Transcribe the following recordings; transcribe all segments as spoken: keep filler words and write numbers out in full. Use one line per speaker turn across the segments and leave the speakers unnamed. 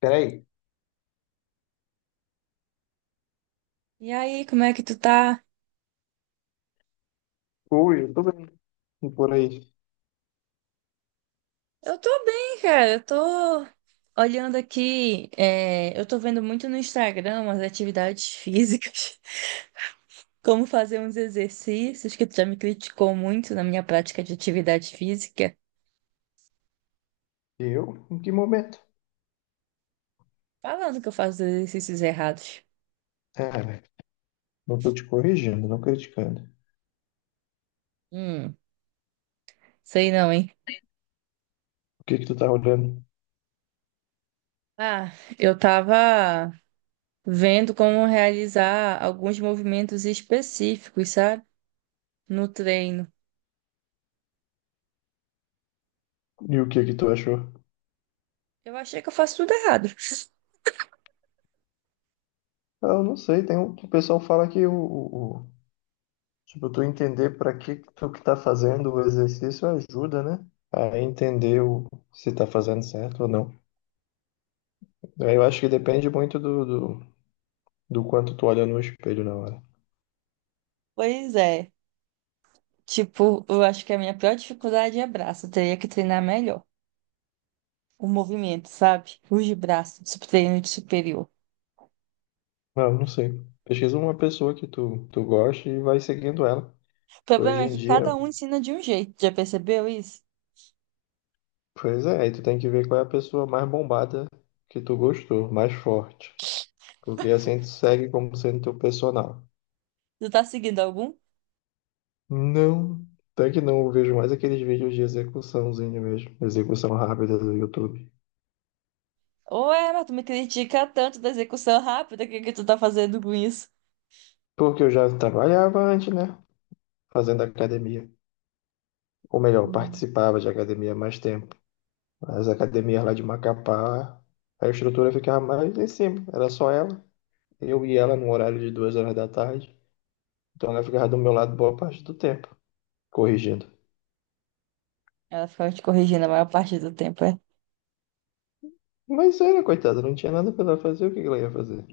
Peraí,
E aí, como é que tu tá?
o YouTube e por aí.
Eu tô bem, cara. Eu tô olhando aqui, é, eu tô vendo muito no Instagram umas atividades físicas, como fazer uns exercícios, que tu já me criticou muito na minha prática de atividade física,
Eu? Em que momento?
falando que eu faço exercícios errados.
Ah, velho, não tô te corrigindo, não criticando.
Hum, sei não, hein?
O que que tu tá olhando?
Ah, eu tava vendo como realizar alguns movimentos específicos, sabe? No treino.
E o que que tu achou?
Eu achei que eu faço tudo errado.
Ah, eu não sei, tem um, o pessoal fala que o, o- o- tipo, tu entender pra que que tu que tá fazendo o exercício ajuda, né? A entender o, se tá fazendo certo ou não. Aí eu acho que depende muito do, do, do quanto tu olha no espelho na hora.
Pois é. Tipo, eu acho que a minha pior dificuldade é braço. Eu teria que treinar melhor o movimento, sabe? Os de braço, de treino de superior.
Não, não sei. Pesquisa uma pessoa que tu, tu gosta e vai seguindo ela.
O problema
Hoje
é
em
que
dia,
cada um ensina de um jeito. Já percebeu isso?
pois é, aí tu tem que ver qual é a pessoa mais bombada que tu gostou, mais forte. Porque assim tu segue como sendo teu personal.
Tu tá seguindo algum?
Não, até que não, eu vejo mais aqueles vídeos de execuçãozinho mesmo, execução rápida do YouTube.
Ou é, mas tu me critica tanto da execução rápida, o que que tu tá fazendo com isso?
Porque eu já trabalhava antes, né? Fazendo academia. Ou melhor,
Hum.
participava de academia há mais tempo. As academias lá de Macapá, a estrutura ficava mais em cima, era só ela. Eu e ela no horário de duas horas da tarde. Então ela ficava do meu lado boa parte do tempo, corrigindo.
Ela ficava te corrigindo a maior parte do tempo. É.
Mas era, coitada, não tinha nada pra ela fazer, o que que ela ia fazer?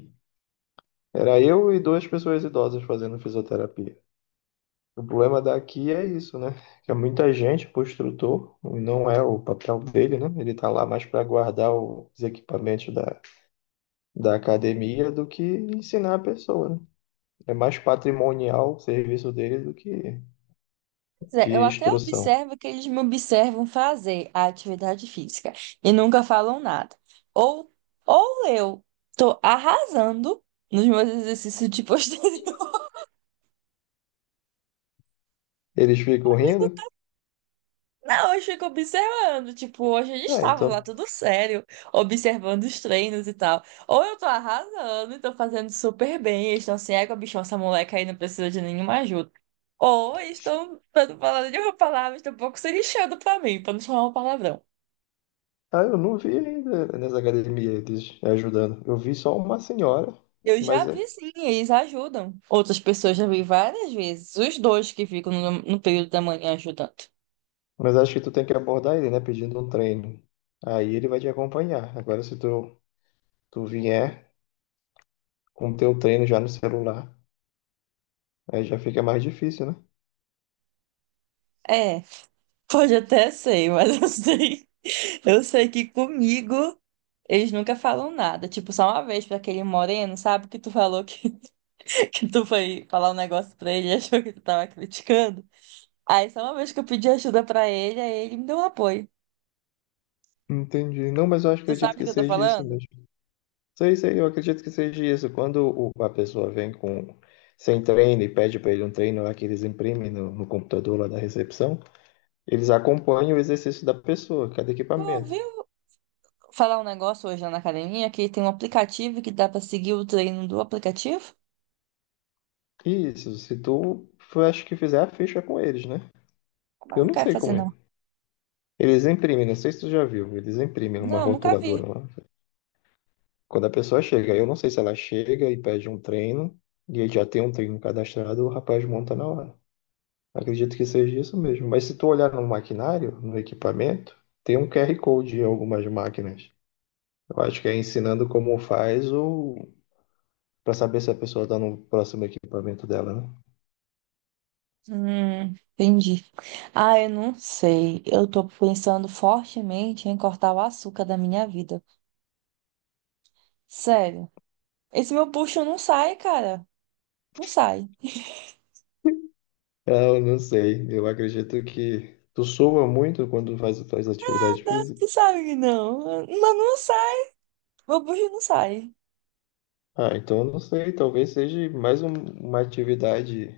Era eu e duas pessoas idosas fazendo fisioterapia. O problema daqui é isso, né? Que é muita gente pro instrutor, e não é o papel dele, né? Ele tá lá mais pra guardar os equipamentos da, da academia do que ensinar a pessoa, né? É mais patrimonial o serviço dele do que
Pois é, eu
de
até
instrução.
observo que eles me observam fazer a atividade física e nunca falam nada. Ou, ou eu tô arrasando nos meus exercícios de posterior.
Eles ficam rindo?
Não, eu fico observando. Tipo, hoje eles
Ah,
estavam lá
então.
tudo sério, observando os treinos e tal. Ou eu tô arrasando e tô fazendo super bem. Eles estão assim, é, bichão, essa moleca aí não precisa de nenhuma ajuda. Ou eles estão, pra não falar nenhuma palavra, estão um pouco se lixando pra mim, pra não chamar um palavrão.
Ah, eu não vi ainda nessa academia eles ajudando. Eu vi só uma senhora.
Eu já
Mas é-
vi sim, eles ajudam. Outras pessoas já vi várias vezes. Os dois que ficam no, no período da manhã ajudando.
Mas acho que tu tem que abordar ele, né? Pedindo um treino. Aí ele vai te acompanhar. Agora, se tu, tu vier com o teu treino já no celular, aí já fica mais difícil, né?
É, pode até ser, mas eu sei. Eu sei que comigo eles nunca falam nada. Tipo, só uma vez pra aquele moreno, sabe? Que tu falou que, que tu foi falar um negócio pra ele e achou que tu tava criticando. Aí só uma vez que eu pedi ajuda pra ele, aí ele me deu um apoio.
Entendi. Não, mas eu acho-
Tu sabe
acredito
o
que
que eu tô
seja isso
falando?
mesmo. Sei, sei, eu acredito que seja isso. Quando o- a pessoa vem com sem treino e pede para ele um treino lá que eles imprimem no, no computador lá da recepção, eles acompanham o exercício da pessoa, cada
Tu
equipamento.
ouviu falar um negócio hoje lá na academia que tem um aplicativo que dá pra seguir o treino do aplicativo?
Isso, se tu, eu acho que fizer a ficha com eles, né?
Mas
Eu
não
não
quero
sei
fazer,
como é.
não.
Eles imprimem, não sei se tu já viu, eles imprimem uma
Não, nunca vi.
rotuladora lá. Quando a pessoa chega, eu não sei se ela chega e pede um treino, e aí já tem um treino cadastrado, o rapaz monta na hora. Acredito que seja isso mesmo. Mas se tu olhar no maquinário, no equipamento, tem um Q R Code em algumas máquinas. Eu acho que é ensinando como faz ou para saber se a pessoa está no próximo equipamento dela, né?
Hum, entendi. Ah, eu não sei. Eu tô pensando fortemente em cortar o açúcar da minha vida. Sério. Esse meu bucho não sai, cara. Não sai.
É, eu não sei. Eu acredito que tu soa muito quando faz as tuas atividades físicas.
Não sai, não. Mas não sai. Meu bucho não sai.
Ah, então eu não sei, talvez seja mais um- uma atividade,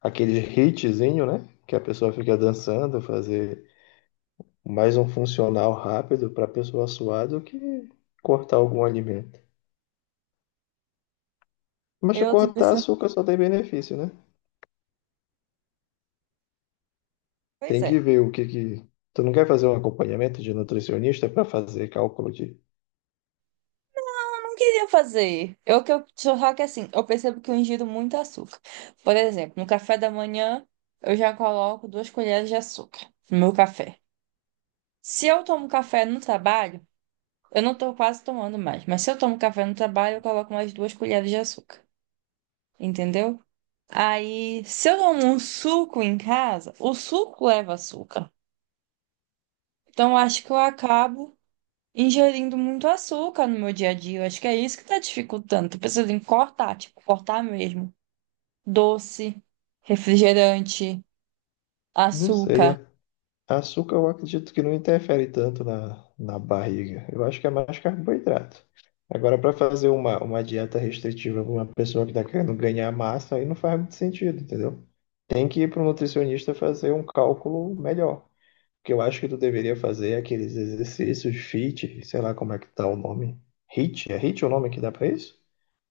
aquele hitzinho, né? Que a pessoa fica dançando, fazer mais um funcional rápido para a pessoa suar do que cortar algum alimento. Mas se
Eu tô
cortar
pensando.
açúcar só tem benefício, né?
Pois
Tem
é.
que ver o que que. Tu não quer fazer um acompanhamento de nutricionista para fazer cálculo de.
Não queria fazer. Eu que eu só que assim, eu percebo que eu ingiro muito açúcar. Por exemplo, no café da manhã, eu já coloco duas colheres de açúcar no meu café. Se eu tomo café no trabalho, eu não tô quase tomando mais, mas se eu tomo café no trabalho, eu coloco mais duas colheres de açúcar. Entendeu? Aí, se eu tomo um suco em casa, o suco leva açúcar. Então, eu acho que eu acabo ingerindo muito açúcar no meu dia a dia. Eu acho que é isso que tá dificultando. Tô pensando em cortar, tipo, cortar mesmo. Doce, refrigerante,
Não sei,
açúcar.
é. Açúcar eu acredito que não interfere tanto na, na barriga. Eu acho que é mais carboidrato. Agora, para fazer uma, uma dieta restritiva para uma pessoa que está querendo ganhar massa, aí não faz muito sentido, entendeu? Tem que ir para um nutricionista fazer um cálculo melhor. O que eu acho que tu deveria fazer é aqueles exercícios fit, sei lá como é que tá o nome. H I I T? É H I I T o nome que dá para isso?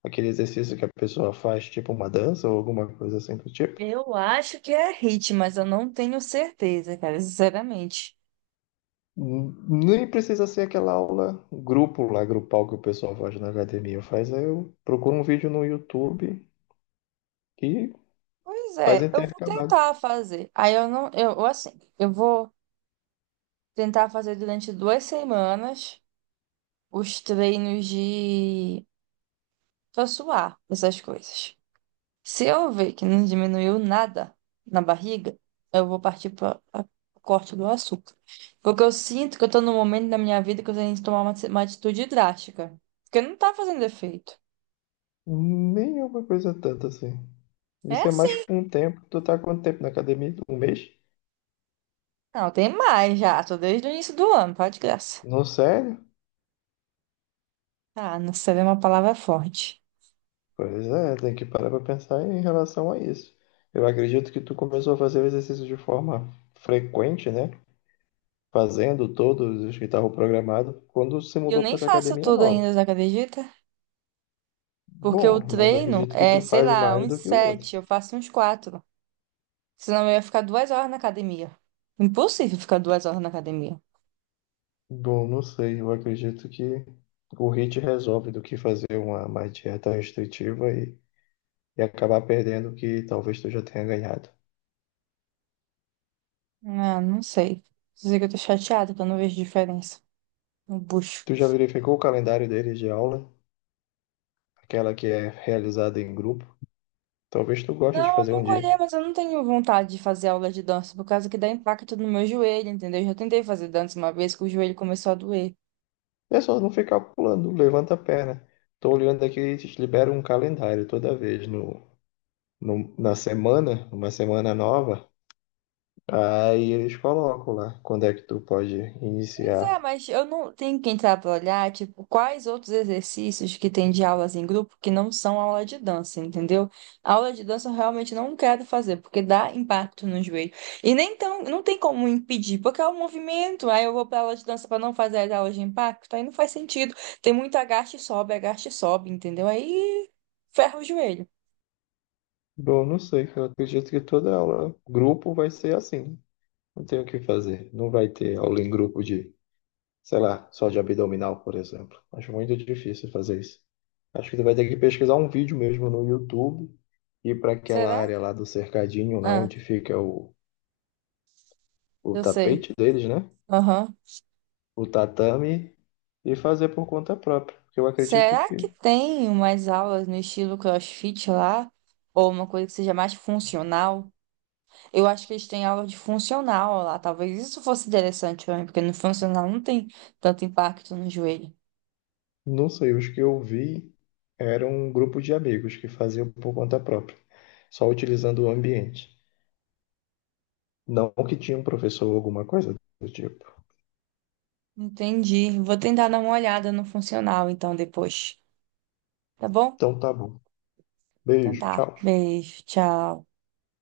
Aquele exercício que a pessoa faz tipo uma dança ou alguma coisa assim do tipo.
Eu acho que é hit, mas eu não tenho certeza, cara, sinceramente.
Nem precisa ser aquela aula grupo lá, grupal que o pessoal faz na academia. Faz aí, eu procuro um vídeo no YouTube e
Pois
faz
é, eu vou
intercalado.
tentar fazer. Aí eu não, eu eu, assim, eu vou tentar fazer durante duas semanas os treinos de pra suar, essas coisas. Se eu ver que não diminuiu nada na barriga, eu vou partir para o corte do açúcar. Porque eu sinto que eu tô num momento da minha vida que eu tenho que tomar uma, uma atitude drástica. Porque não tá fazendo efeito.
Nem é uma coisa tanto assim.
É
Isso é mais
assim.
com o tempo. Tu tá há quanto tempo na academia? Um mês?
Não, tem mais já. Tô desde o início do ano, pode de graça.
Não, sério?
Ah, não sei, é uma palavra forte.
Pois é, tem que parar pra pensar em relação a isso. Eu acredito que tu começou a fazer o exercício de forma frequente, né? Fazendo todos os que estavam programados quando se
E eu
mudou para
nem
essa
faço
academia
tudo
nova.
ainda, você acredita? Porque o
Bom, mas eu
treino
acredito que
é,
tu
sei
faz
lá,
mais
uns
do que o outro.
sete, eu faço uns quatro. Senão eu ia ficar duas horas na academia. Impossível ficar duas horas na academia.
Bom, não sei, eu acredito que o hit resolve do que fazer uma, uma dieta restritiva e, e acabar perdendo o que talvez tu já tenha ganhado.
Ah, não sei. Dizer que eu tô chateada, que eu não vejo diferença no bucho.
Tu já verificou o calendário deles de aula? Aquela que é realizada em grupo? Talvez tu goste de
Não, eu
fazer um
nunca
dia.
olhei, mas eu não tenho vontade de fazer aula de dança, por causa que dá impacto no meu joelho, entendeu? Eu já tentei fazer dança uma vez que o joelho começou a doer.
É só não ficar pulando, levanta a perna. Tô olhando aqui, eles liberam um calendário toda vez no, no- na semana, uma semana nova, aí eles colocam lá quando é que tu pode
Pois é,
iniciar.
mas eu não tenho que entrar para olhar, tipo, quais outros exercícios que tem de aulas em grupo que não são aula de dança, entendeu? Aula de dança eu realmente não quero fazer, porque dá impacto no joelho. E nem tão, não tem como impedir, porque é o movimento. Aí eu vou para aula de dança para não fazer as aulas de impacto, aí não faz sentido. Tem muito agaste e sobe, agaste e sobe, entendeu? Aí ferra o joelho.
Bom, não sei, cara. Eu acredito que toda aula, grupo vai ser assim. Não tem o que fazer. Não vai ter aula em grupo de, sei lá, só de abdominal, por exemplo. Acho muito difícil fazer isso. Acho que tu vai ter que pesquisar um vídeo mesmo no YouTube, ir para aquela
Será?
área lá do cercadinho, lá
Ah,
onde fica o, o
eu sei.
tapete deles, né?
Aham.
O tatame, e fazer por conta própria. Porque eu acredito
Será que
que
tem umas aulas no estilo CrossFit lá? Ou uma coisa que seja mais funcional? Eu acho que eles têm aula de funcional lá. Talvez isso fosse interessante pra mim, porque no funcional não tem tanto impacto no joelho.
não sei, os que eu vi eram um grupo de amigos que faziam por conta própria, só utilizando o ambiente. Não que tinha um professor ou alguma coisa do tipo.
Entendi. Vou tentar dar uma olhada no funcional então depois. Tá bom?
Então tá bom.
Então
Beijo,
tá.
tchau.
Beijo, tchau.